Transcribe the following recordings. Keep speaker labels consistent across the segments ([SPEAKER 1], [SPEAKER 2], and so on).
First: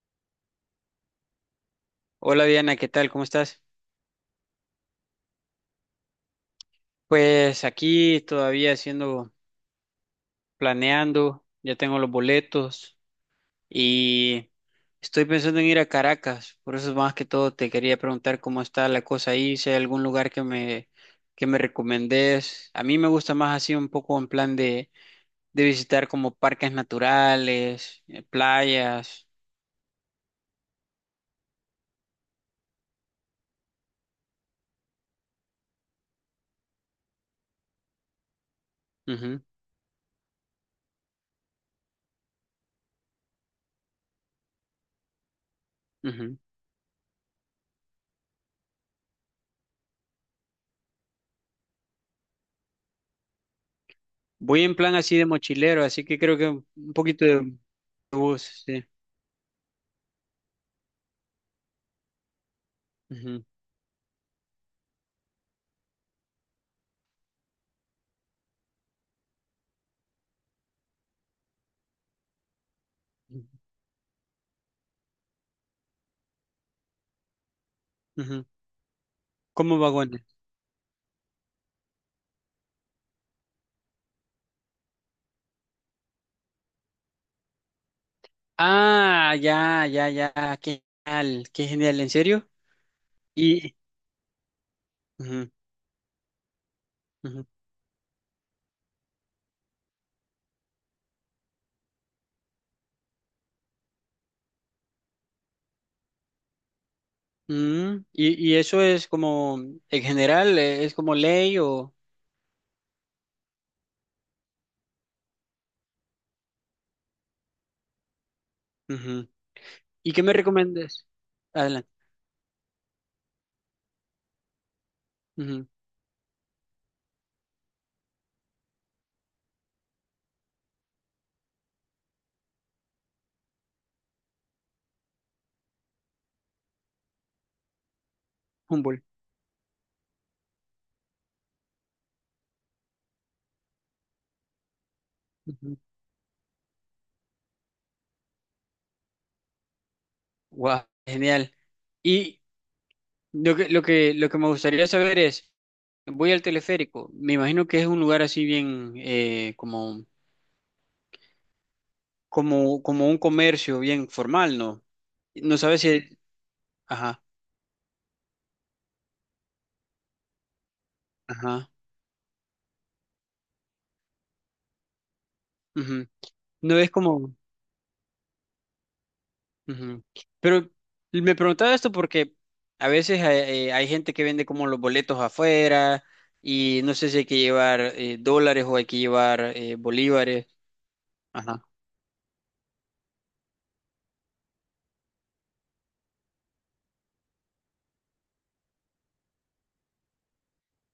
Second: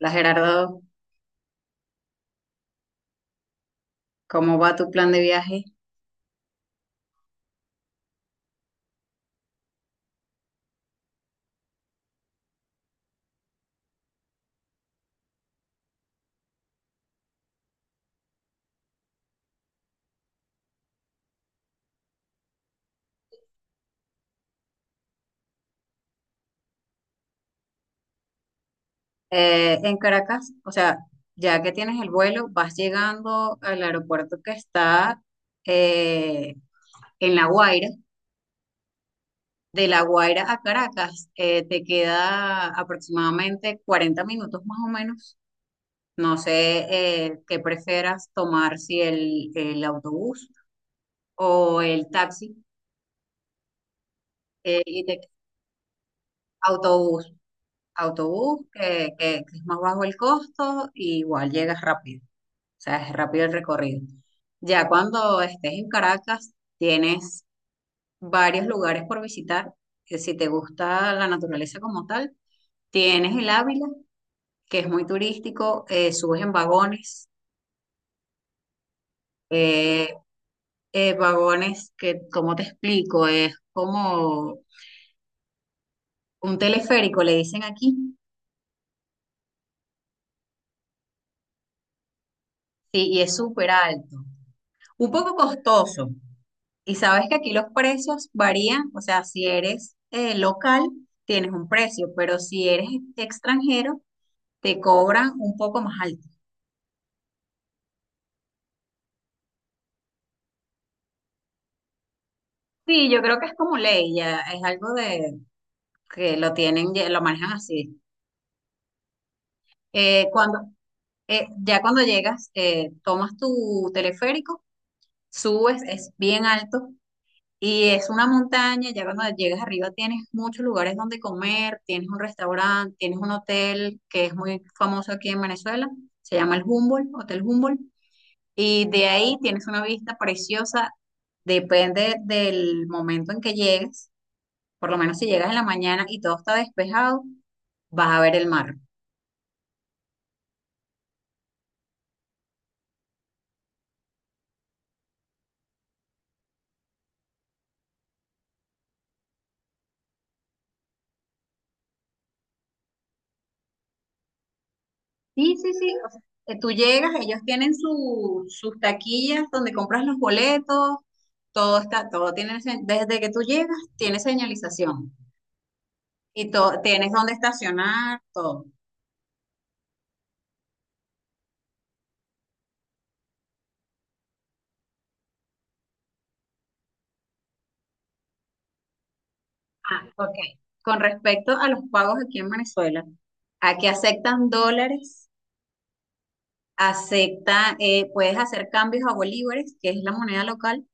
[SPEAKER 1] Hola Gerardo,
[SPEAKER 2] Hola Diana, ¿qué tal? ¿Cómo estás?
[SPEAKER 1] ¿cómo va tu plan de viaje?
[SPEAKER 2] Pues aquí todavía haciendo, planeando, ya tengo los boletos y estoy pensando en ir a Caracas, por eso más que todo te quería preguntar cómo está la cosa ahí, si hay algún lugar que me recomendés. A mí me gusta más así un poco en plan de visitar como parques naturales, playas.
[SPEAKER 1] En Caracas, o sea, ya que tienes el vuelo, vas llegando al aeropuerto que está eh, en La Guaira.
[SPEAKER 2] Ujú,
[SPEAKER 1] De La Guaira a Caracas, te queda aproximadamente 40 minutos más o menos.
[SPEAKER 2] ujú.
[SPEAKER 1] No sé qué prefieras tomar, si el autobús o el taxi.
[SPEAKER 2] Voy en
[SPEAKER 1] eh,
[SPEAKER 2] plan
[SPEAKER 1] y
[SPEAKER 2] así
[SPEAKER 1] te-
[SPEAKER 2] de mochilero, así que creo que un poquito
[SPEAKER 1] autobús,
[SPEAKER 2] de
[SPEAKER 1] autobús,
[SPEAKER 2] bus, sí.
[SPEAKER 1] que es más bajo el costo, y igual llegas rápido. O sea, es
[SPEAKER 2] Ujú,
[SPEAKER 1] rápido el recorrido. Ya cuando estés en Caracas, tienes varios lugares por visitar. Que Si te gusta la naturaleza como tal, tienes
[SPEAKER 2] ujú,
[SPEAKER 1] el Ávila, que es muy turístico, subes en vagones.
[SPEAKER 2] ujú. ¿Cómo
[SPEAKER 1] eh,
[SPEAKER 2] vagones?
[SPEAKER 1] Vagones que, ¿cómo te explico? Es como un teleférico, le dicen aquí.
[SPEAKER 2] Ah, ya, ya, ya, qué genial, ¿en serio?
[SPEAKER 1] Sí, y es súper
[SPEAKER 2] Y,
[SPEAKER 1] alto. Un poco
[SPEAKER 2] ujú,
[SPEAKER 1] costoso. Y sabes que
[SPEAKER 2] ujú.
[SPEAKER 1] aquí los precios varían, o sea, si eres local, tienes un precio, pero si eres extranjero, te cobran un poco más alto.
[SPEAKER 2] Mm, y eso es como, en general, es como ley o...
[SPEAKER 1] Sí, yo creo que es como ley, ya es algo de que lo tienen, ya lo manejan así.
[SPEAKER 2] Ujú. ¿Y qué
[SPEAKER 1] Eh,
[SPEAKER 2] me
[SPEAKER 1] cuando,
[SPEAKER 2] recomiendas?
[SPEAKER 1] ya
[SPEAKER 2] Adelante.
[SPEAKER 1] cuando llegas, tomas tu teleférico,
[SPEAKER 2] Ujú,
[SPEAKER 1] subes, es bien alto. Y es una montaña, ya cuando llegas arriba tienes muchos lugares donde comer, tienes un restaurante, tienes un hotel que es muy famoso aquí en Venezuela, se llama el Humboldt, Hotel Humboldt, y
[SPEAKER 2] Humboldt.
[SPEAKER 1] de ahí tienes una vista preciosa, depende del momento en que llegues, por lo menos si llegas en la
[SPEAKER 2] Ujú.
[SPEAKER 1] mañana y todo está despejado, vas a ver el mar.
[SPEAKER 2] Guau, genial. Y lo que me gustaría saber es, voy al teleférico, me imagino que es un lugar así bien, como, como un comercio bien formal, ¿no?
[SPEAKER 1] Sí,
[SPEAKER 2] No
[SPEAKER 1] sí,
[SPEAKER 2] sabes
[SPEAKER 1] sí.
[SPEAKER 2] si...
[SPEAKER 1] O sea, tú llegas,
[SPEAKER 2] Ajá,
[SPEAKER 1] ellos tienen sus taquillas donde compras los boletos,
[SPEAKER 2] ajá.
[SPEAKER 1] todo está, todo tiene, se- desde que tú llegas, tiene señalización
[SPEAKER 2] Ujú.
[SPEAKER 1] y
[SPEAKER 2] No
[SPEAKER 1] todo,
[SPEAKER 2] es
[SPEAKER 1] tienes dónde
[SPEAKER 2] como...
[SPEAKER 1] estacionar, todo.
[SPEAKER 2] Ujú. Pero me preguntaba esto porque a veces hay, hay gente que vende como los boletos afuera y no sé si hay que llevar dólares o hay que llevar
[SPEAKER 1] Ah, ok.
[SPEAKER 2] bolívares.
[SPEAKER 1] Con respecto
[SPEAKER 2] Ajá.
[SPEAKER 1] a los pagos aquí en Venezuela, aquí aceptan dólares, puedes hacer cambios a bolívares, que es la moneda local,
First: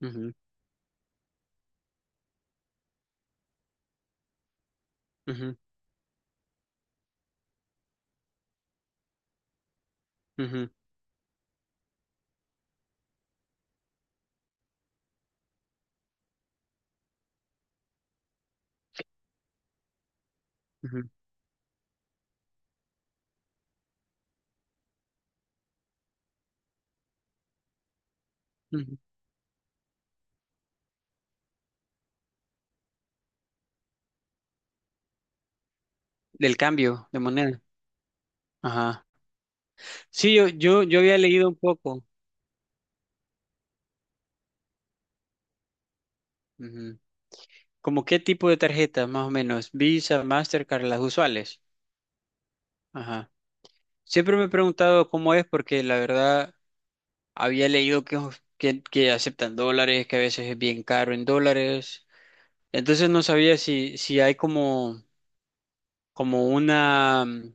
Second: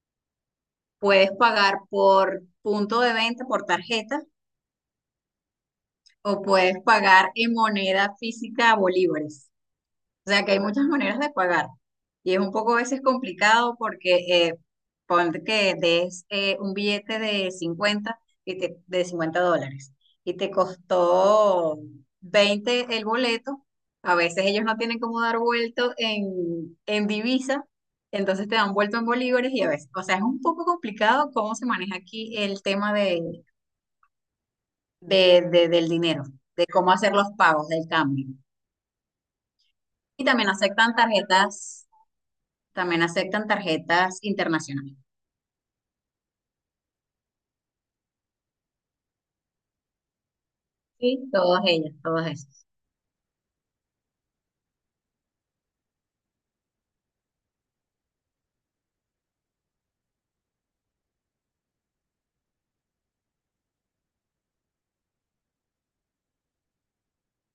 [SPEAKER 2] Ujú,
[SPEAKER 1] puedes pagar por punto de venta, por tarjeta,
[SPEAKER 2] ujú,
[SPEAKER 1] o puedes pagar en moneda física a bolívares. O sea que hay
[SPEAKER 2] ujú,
[SPEAKER 1] muchas maneras de pagar y es un poco a veces complicado porque ponte que des un billete de 50 de $50 y te
[SPEAKER 2] ujú,
[SPEAKER 1] costó 20 el boleto. A veces ellos no tienen cómo dar vuelto en divisa, entonces te dan vuelto
[SPEAKER 2] ujú.
[SPEAKER 1] en bolívares y a veces, o sea, es un poco complicado cómo se maneja aquí el tema del dinero,
[SPEAKER 2] Del
[SPEAKER 1] de cómo
[SPEAKER 2] cambio
[SPEAKER 1] hacer
[SPEAKER 2] de
[SPEAKER 1] los
[SPEAKER 2] moneda.
[SPEAKER 1] pagos del cambio.
[SPEAKER 2] Ajá.
[SPEAKER 1] Y
[SPEAKER 2] Sí,
[SPEAKER 1] también
[SPEAKER 2] yo, yo,
[SPEAKER 1] aceptan
[SPEAKER 2] yo había leído un
[SPEAKER 1] tarjetas
[SPEAKER 2] poco.
[SPEAKER 1] También aceptan tarjetas internacionales.
[SPEAKER 2] Ujú. Como qué tipo de tarjetas, más o menos. Visa, Mastercard, las
[SPEAKER 1] Sí,
[SPEAKER 2] usuales.
[SPEAKER 1] todas ellas, todas esas.
[SPEAKER 2] Ajá. Siempre me he preguntado cómo es porque la verdad... Había leído que aceptan dólares, que a veces es bien caro en dólares. Entonces no sabía si, si hay como, como una, mm,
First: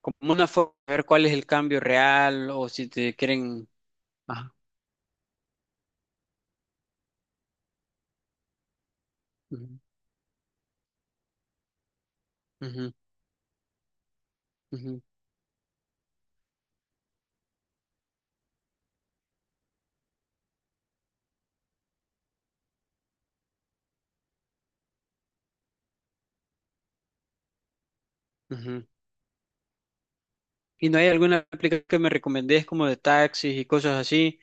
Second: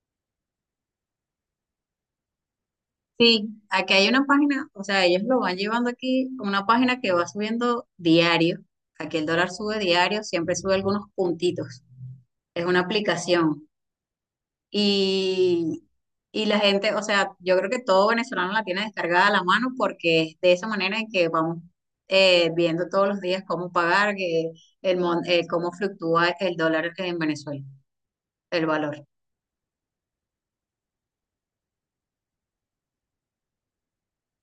[SPEAKER 2] como una forma de ver cuál es el cambio real o si te
[SPEAKER 1] Sí,
[SPEAKER 2] quieren.
[SPEAKER 1] aquí hay una
[SPEAKER 2] Ajá.
[SPEAKER 1] página, o sea, ellos lo van llevando aquí, una página que va subiendo diario. Aquí el dólar
[SPEAKER 2] Ujú,
[SPEAKER 1] sube diario, siempre sube algunos puntitos. Es una
[SPEAKER 2] ujú,
[SPEAKER 1] aplicación.
[SPEAKER 2] ujú,
[SPEAKER 1] Y, y la gente, o sea, yo creo que todo venezolano la tiene descargada a la mano porque es de esa manera en que vamos viendo todos los días cómo pagar, cómo fluctúa el dólar en Venezuela, el
[SPEAKER 2] ujú.
[SPEAKER 1] valor.
[SPEAKER 2] ¿Y no hay alguna aplicación que me recomendés como de taxis y cosas así,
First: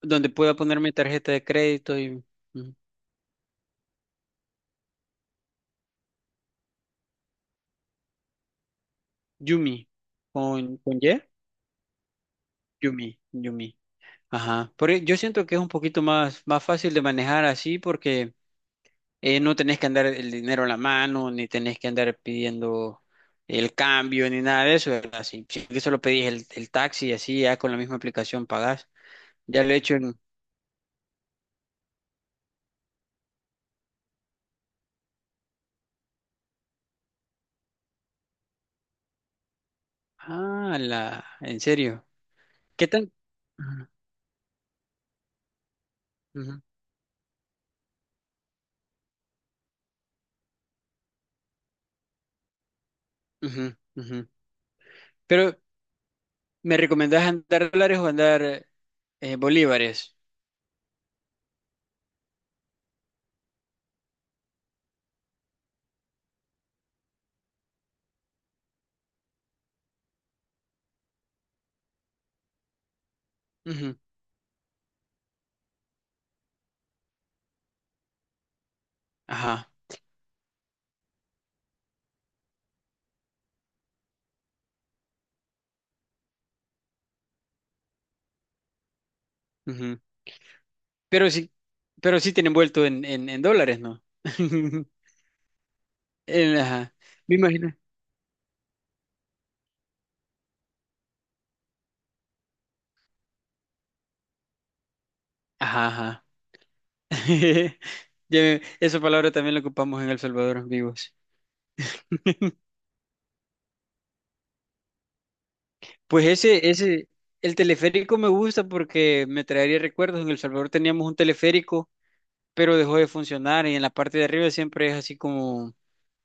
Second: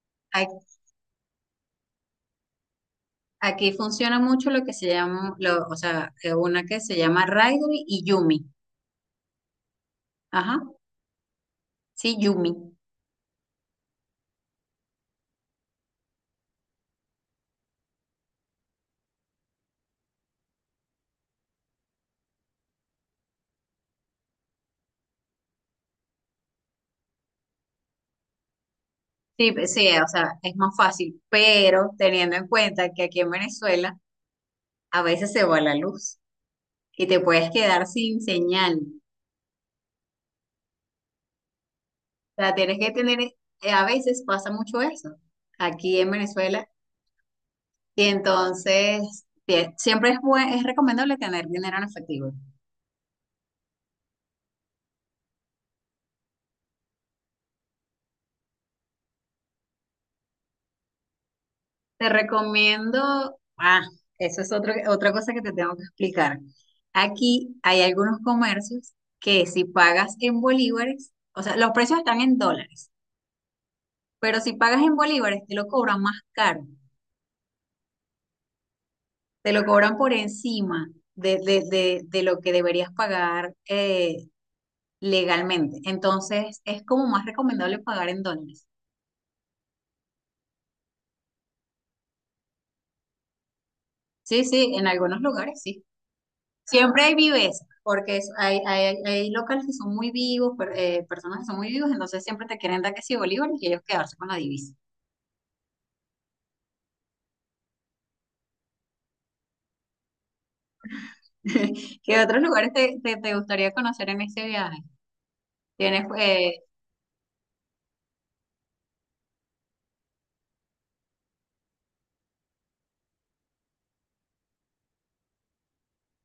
[SPEAKER 2] donde pueda poner mi tarjeta de crédito y ujú?
[SPEAKER 1] Aquí funciona mucho lo que se llama, una que se llama Raidly y Yumi.
[SPEAKER 2] Yumi
[SPEAKER 1] Ajá,
[SPEAKER 2] con, ¿con Y?
[SPEAKER 1] sí, Yumi.
[SPEAKER 2] Yumi, Yumi. Ajá. Por, e- yo siento que es un poquito más, más fácil de manejar así porque no tenés que andar el dinero en la mano, ni tenés que andar pidiendo el cambio, ni nada de eso, ¿verdad? Si, si que solo pedís el taxi y así, ya con la misma aplicación pagás.
[SPEAKER 1] Sí,
[SPEAKER 2] Ya lo he
[SPEAKER 1] sí,
[SPEAKER 2] hecho
[SPEAKER 1] o
[SPEAKER 2] en...
[SPEAKER 1] sea, es más fácil, pero teniendo en cuenta que aquí en Venezuela a veces se va la luz y te puedes quedar sin señal.
[SPEAKER 2] Ah, la... ¿En serio?
[SPEAKER 1] O sea, tienes
[SPEAKER 2] ¿Qué
[SPEAKER 1] que
[SPEAKER 2] tan...?
[SPEAKER 1] tener, a veces pasa mucho eso aquí en
[SPEAKER 2] Ujú,
[SPEAKER 1] Venezuela y entonces es recomendable tener dinero en efectivo.
[SPEAKER 2] ujú, ujú. Pero, ¿me recomendás andar dólares o andar bolívares?
[SPEAKER 1] Te recomiendo, ah, eso es otra cosa que te tengo que explicar. Aquí hay algunos comercios que si pagas en bolívares, o sea, los precios están en dólares,
[SPEAKER 2] Ujú,
[SPEAKER 1] pero si pagas en bolívares te lo cobran más caro, te lo
[SPEAKER 2] ajá,
[SPEAKER 1] cobran por encima de lo que deberías pagar legalmente. Entonces es como más recomendable pagar en dólares.
[SPEAKER 2] ujú. Pero sí, pero sí tienen vuelto en dólares, ¿no?
[SPEAKER 1] Sí, sí, en algunos lugares sí.
[SPEAKER 2] En- ajá.
[SPEAKER 1] Siempre hay
[SPEAKER 2] Me
[SPEAKER 1] vives,
[SPEAKER 2] imagino.
[SPEAKER 1] porque hay locales que son muy vivos, personas que son muy vivos, entonces siempre te quieren dar que si bolívares y ellos quedarse con la divisa.
[SPEAKER 2] Ajá, ajá. Ya, me- Esa palabra también la ocupamos en El Salvador, vivos.
[SPEAKER 1] ¿Qué otros lugares te gustaría conocer en este viaje? Tienes
[SPEAKER 2] Pues ese, el teleférico me gusta porque me traería recuerdos. En El Salvador teníamos un teleférico, pero dejó de funcionar y en la parte de arriba siempre es así como,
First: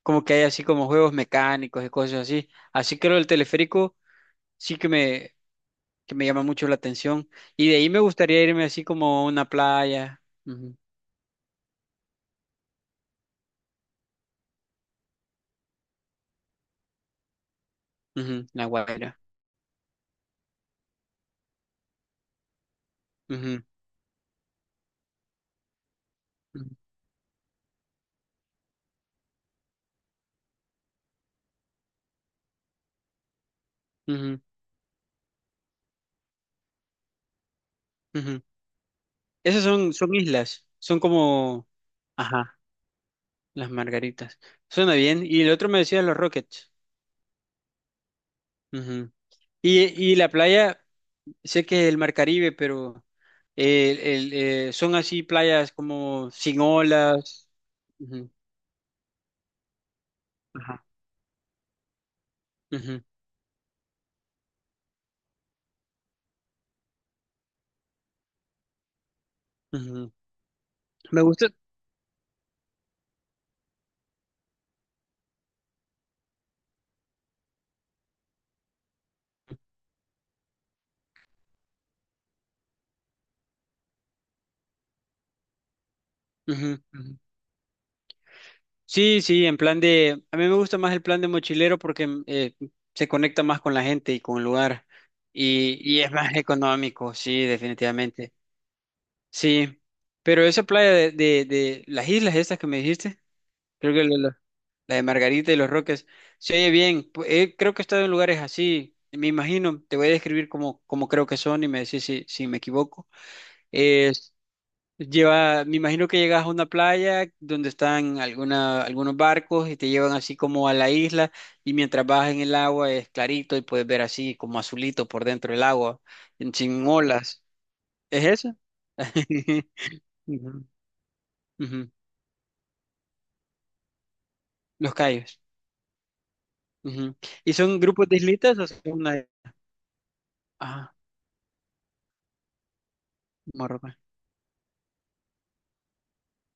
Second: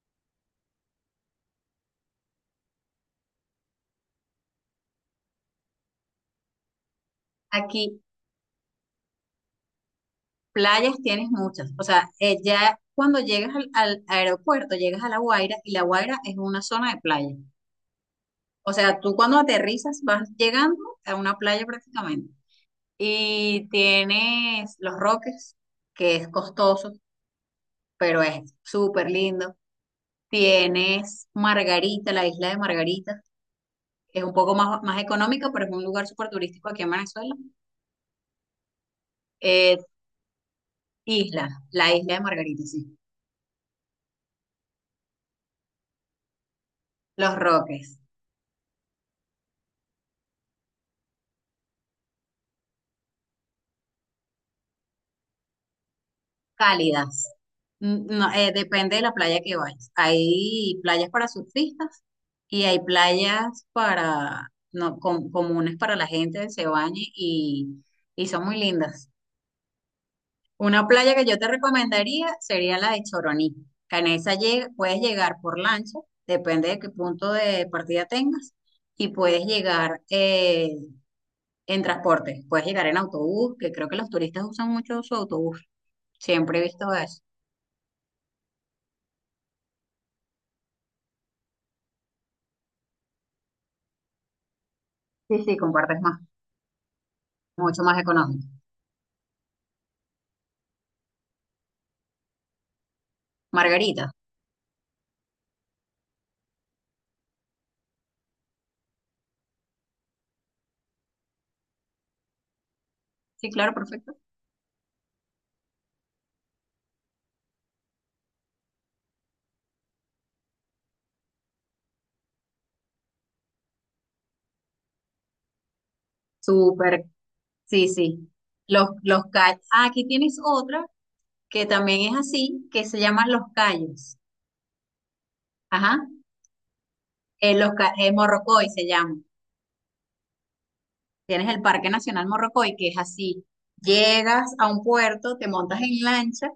[SPEAKER 2] como que hay así como juegos mecánicos y cosas así. Así que lo del teleférico sí que me llama mucho la atención. Y de ahí me
[SPEAKER 1] aquí
[SPEAKER 2] gustaría irme así como a una playa, ujú,
[SPEAKER 1] playas, tienes muchas. O sea, ya cuando llegas al aeropuerto, llegas a La Guaira y La Guaira es una zona de playa.
[SPEAKER 2] ujú, La
[SPEAKER 1] O sea, tú
[SPEAKER 2] Guaira.
[SPEAKER 1] cuando aterrizas vas llegando a una playa prácticamente.
[SPEAKER 2] Ujú,
[SPEAKER 1] Y tienes Los Roques, que es
[SPEAKER 2] ujú,
[SPEAKER 1] costoso pero es súper lindo. Tienes Margarita, la isla de Margarita. Es un
[SPEAKER 2] ujú,
[SPEAKER 1] poco más económica, pero es un lugar súper turístico aquí en Venezuela.
[SPEAKER 2] ujú. Esas
[SPEAKER 1] Eh,
[SPEAKER 2] son, son islas, son como...
[SPEAKER 1] la isla de
[SPEAKER 2] Ajá,
[SPEAKER 1] Margarita, sí.
[SPEAKER 2] las margaritas. Suena bien. Y el otro me decía los Rockets.
[SPEAKER 1] Los Roques,
[SPEAKER 2] Ujú. Y, y la playa, sé que es el Mar Caribe, pero el, son así playas como sin
[SPEAKER 1] cálidas.
[SPEAKER 2] olas. Ujú.
[SPEAKER 1] No, depende de la playa que vayas. Hay
[SPEAKER 2] Ajá.
[SPEAKER 1] playas para surfistas y hay
[SPEAKER 2] Ujú,
[SPEAKER 1] playas para, no, com- comunes para la gente, que se bañe y son muy lindas.
[SPEAKER 2] ujú.
[SPEAKER 1] Una playa
[SPEAKER 2] Me
[SPEAKER 1] que yo te
[SPEAKER 2] gusta.
[SPEAKER 1] recomendaría sería la de Choroní. Que en esa puedes llegar por lancha, depende de qué punto de partida tengas, y puedes llegar en transporte. Puedes llegar en autobús, que creo que los turistas usan mucho su autobús. Siempre he
[SPEAKER 2] Ujú,
[SPEAKER 1] visto
[SPEAKER 2] ujú.
[SPEAKER 1] eso.
[SPEAKER 2] Sí, sí, en plan de... A mí me gusta más el plan de mochilero porque mm, se conecta más con la gente y con el lugar.
[SPEAKER 1] Sí, sí, compartes
[SPEAKER 2] Y es
[SPEAKER 1] más,
[SPEAKER 2] más económico, sí,
[SPEAKER 1] mucho más
[SPEAKER 2] definitivamente.
[SPEAKER 1] económico.
[SPEAKER 2] Sí, pero esa playa de las islas estas que me dijiste, creo que
[SPEAKER 1] Margarita.
[SPEAKER 2] la- la de Margarita y los Roques, se oye bien. Pu- creo que he estado en lugares así, me imagino, te voy a describir como, como creo que son y me decís si, si me equivoco.
[SPEAKER 1] Sí, claro, perfecto.
[SPEAKER 2] Es, lleva, me imagino que llegas a una playa donde están alguna, algunos barcos y te llevan así como a la isla y mientras vas en el agua es clarito y puedes ver así como azulito por dentro del agua, sin
[SPEAKER 1] Súper.
[SPEAKER 2] olas.
[SPEAKER 1] Sí,
[SPEAKER 2] ¿Es
[SPEAKER 1] sí.
[SPEAKER 2] eso?
[SPEAKER 1] Los callos. Ah, aquí tienes
[SPEAKER 2] Ujú,
[SPEAKER 1] otra que
[SPEAKER 2] ujú.
[SPEAKER 1] también es así, que se llaman los callos.
[SPEAKER 2] Los Cayos.
[SPEAKER 1] Ajá.
[SPEAKER 2] Ujú. ¿Y son grupos de islitas
[SPEAKER 1] Morrocoy
[SPEAKER 2] o son
[SPEAKER 1] se llama.
[SPEAKER 2] una... Ah,
[SPEAKER 1] Tienes el Parque Nacional Morrocoy, que es así.
[SPEAKER 2] Marruecos.
[SPEAKER 1] Llegas a un puerto, te montas en lancha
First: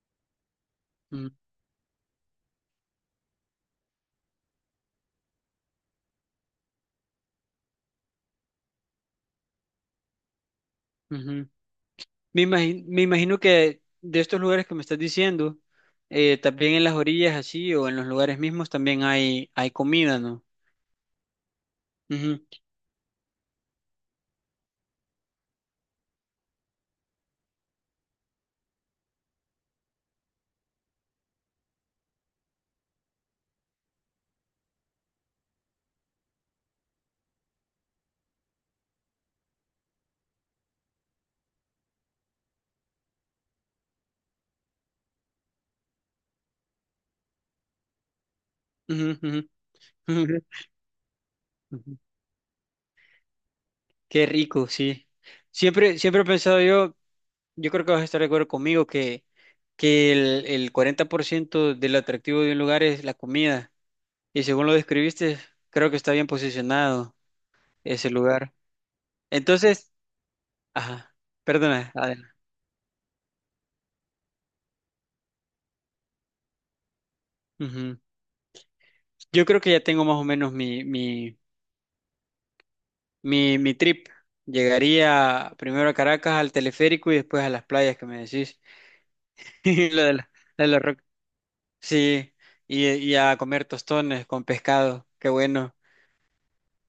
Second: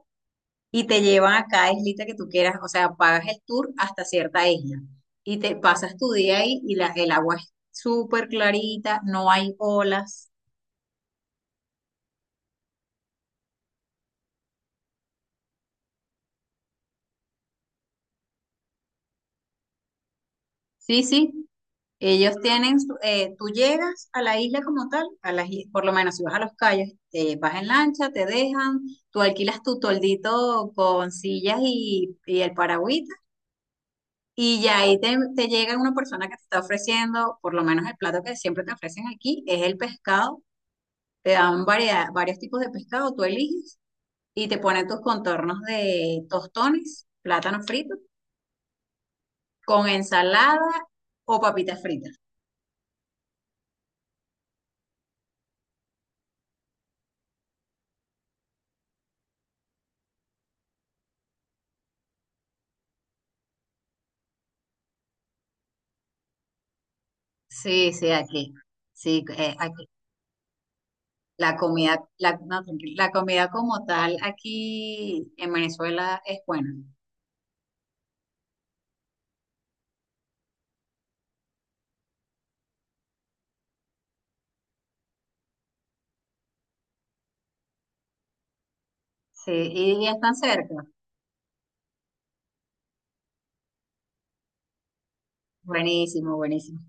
[SPEAKER 1] y te
[SPEAKER 2] Mm,
[SPEAKER 1] llevan a cada islita que tú quieras. O sea, pagas el tour hasta cierta isla y te pasas tu día ahí y el agua es súper clarita, no hay olas.
[SPEAKER 2] ujú. Me imagino que de estos lugares que me estás diciendo, también en las orillas así o en los lugares mismos también hay comida, ¿no?
[SPEAKER 1] Sí, sí.
[SPEAKER 2] Ujú,
[SPEAKER 1] Tú llegas a la isla como tal, por lo menos si vas a Los Cayos, te vas en lancha, te dejan, tú alquilas tu toldito con sillas y el paragüita. Y ya ahí te llega una persona que te está ofreciendo, por lo menos el plato que siempre te ofrecen aquí, es el pescado. Te dan variedad, varios tipos de pescado, tú eliges y te ponen tus contornos de tostones, plátano frito,
[SPEAKER 2] ujú, ujú,
[SPEAKER 1] con
[SPEAKER 2] ujú,
[SPEAKER 1] ensalada o papitas
[SPEAKER 2] ujú.
[SPEAKER 1] fritas.
[SPEAKER 2] Qué rico, sí. Siempre, siempre he pensado yo, yo creo que vas a estar de acuerdo conmigo que el 40% del atractivo de un lugar es la comida. Y según lo describiste, creo que está bien posicionado
[SPEAKER 1] Sí,
[SPEAKER 2] ese
[SPEAKER 1] sí, aquí.
[SPEAKER 2] lugar.
[SPEAKER 1] Sí, aquí.
[SPEAKER 2] Entonces, ajá,
[SPEAKER 1] La
[SPEAKER 2] perdona,
[SPEAKER 1] comida, la,
[SPEAKER 2] Adela.
[SPEAKER 1] no, Tranquilo. La comida como tal aquí en Venezuela es buena.
[SPEAKER 2] Ujú. Yo creo que ya tengo más o menos mi trip. Llegaría primero a Caracas, al teleférico y después a las playas que me decís.
[SPEAKER 1] Sí,
[SPEAKER 2] Y lo
[SPEAKER 1] y
[SPEAKER 2] de la,
[SPEAKER 1] están
[SPEAKER 2] la de la
[SPEAKER 1] cerca.
[SPEAKER 2] roca. Sí, y a comer tostones con pescado. Qué bueno.
[SPEAKER 1] Buenísimo, buenísimo.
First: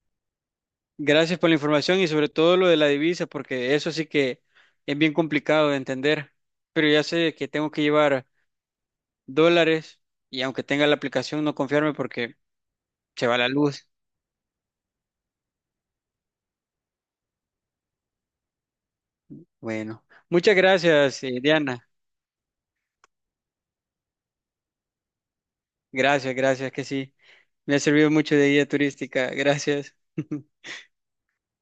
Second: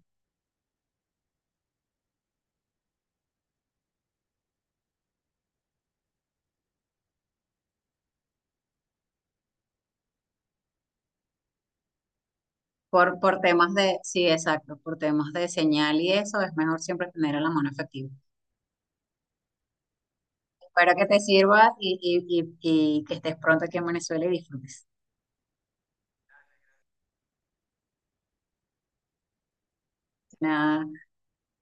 [SPEAKER 2] Gracias por la información y sobre todo lo de la divisa, porque eso sí que es bien complicado de entender. Pero ya sé que tengo que llevar dólares y aunque tenga la aplicación, no confiarme porque se va la luz.
[SPEAKER 1] Sí, exacto, por temas de señal y eso, es mejor siempre tener a la mano efectiva.
[SPEAKER 2] Bueno, muchas
[SPEAKER 1] Espero que te
[SPEAKER 2] gracias,
[SPEAKER 1] sirva
[SPEAKER 2] Diana.
[SPEAKER 1] y que estés pronto aquí en Venezuela y disfrutes.
[SPEAKER 2] Gracias, gracias, que sí. Me ha servido mucho de guía turística. Gracias.
[SPEAKER 1] Nada.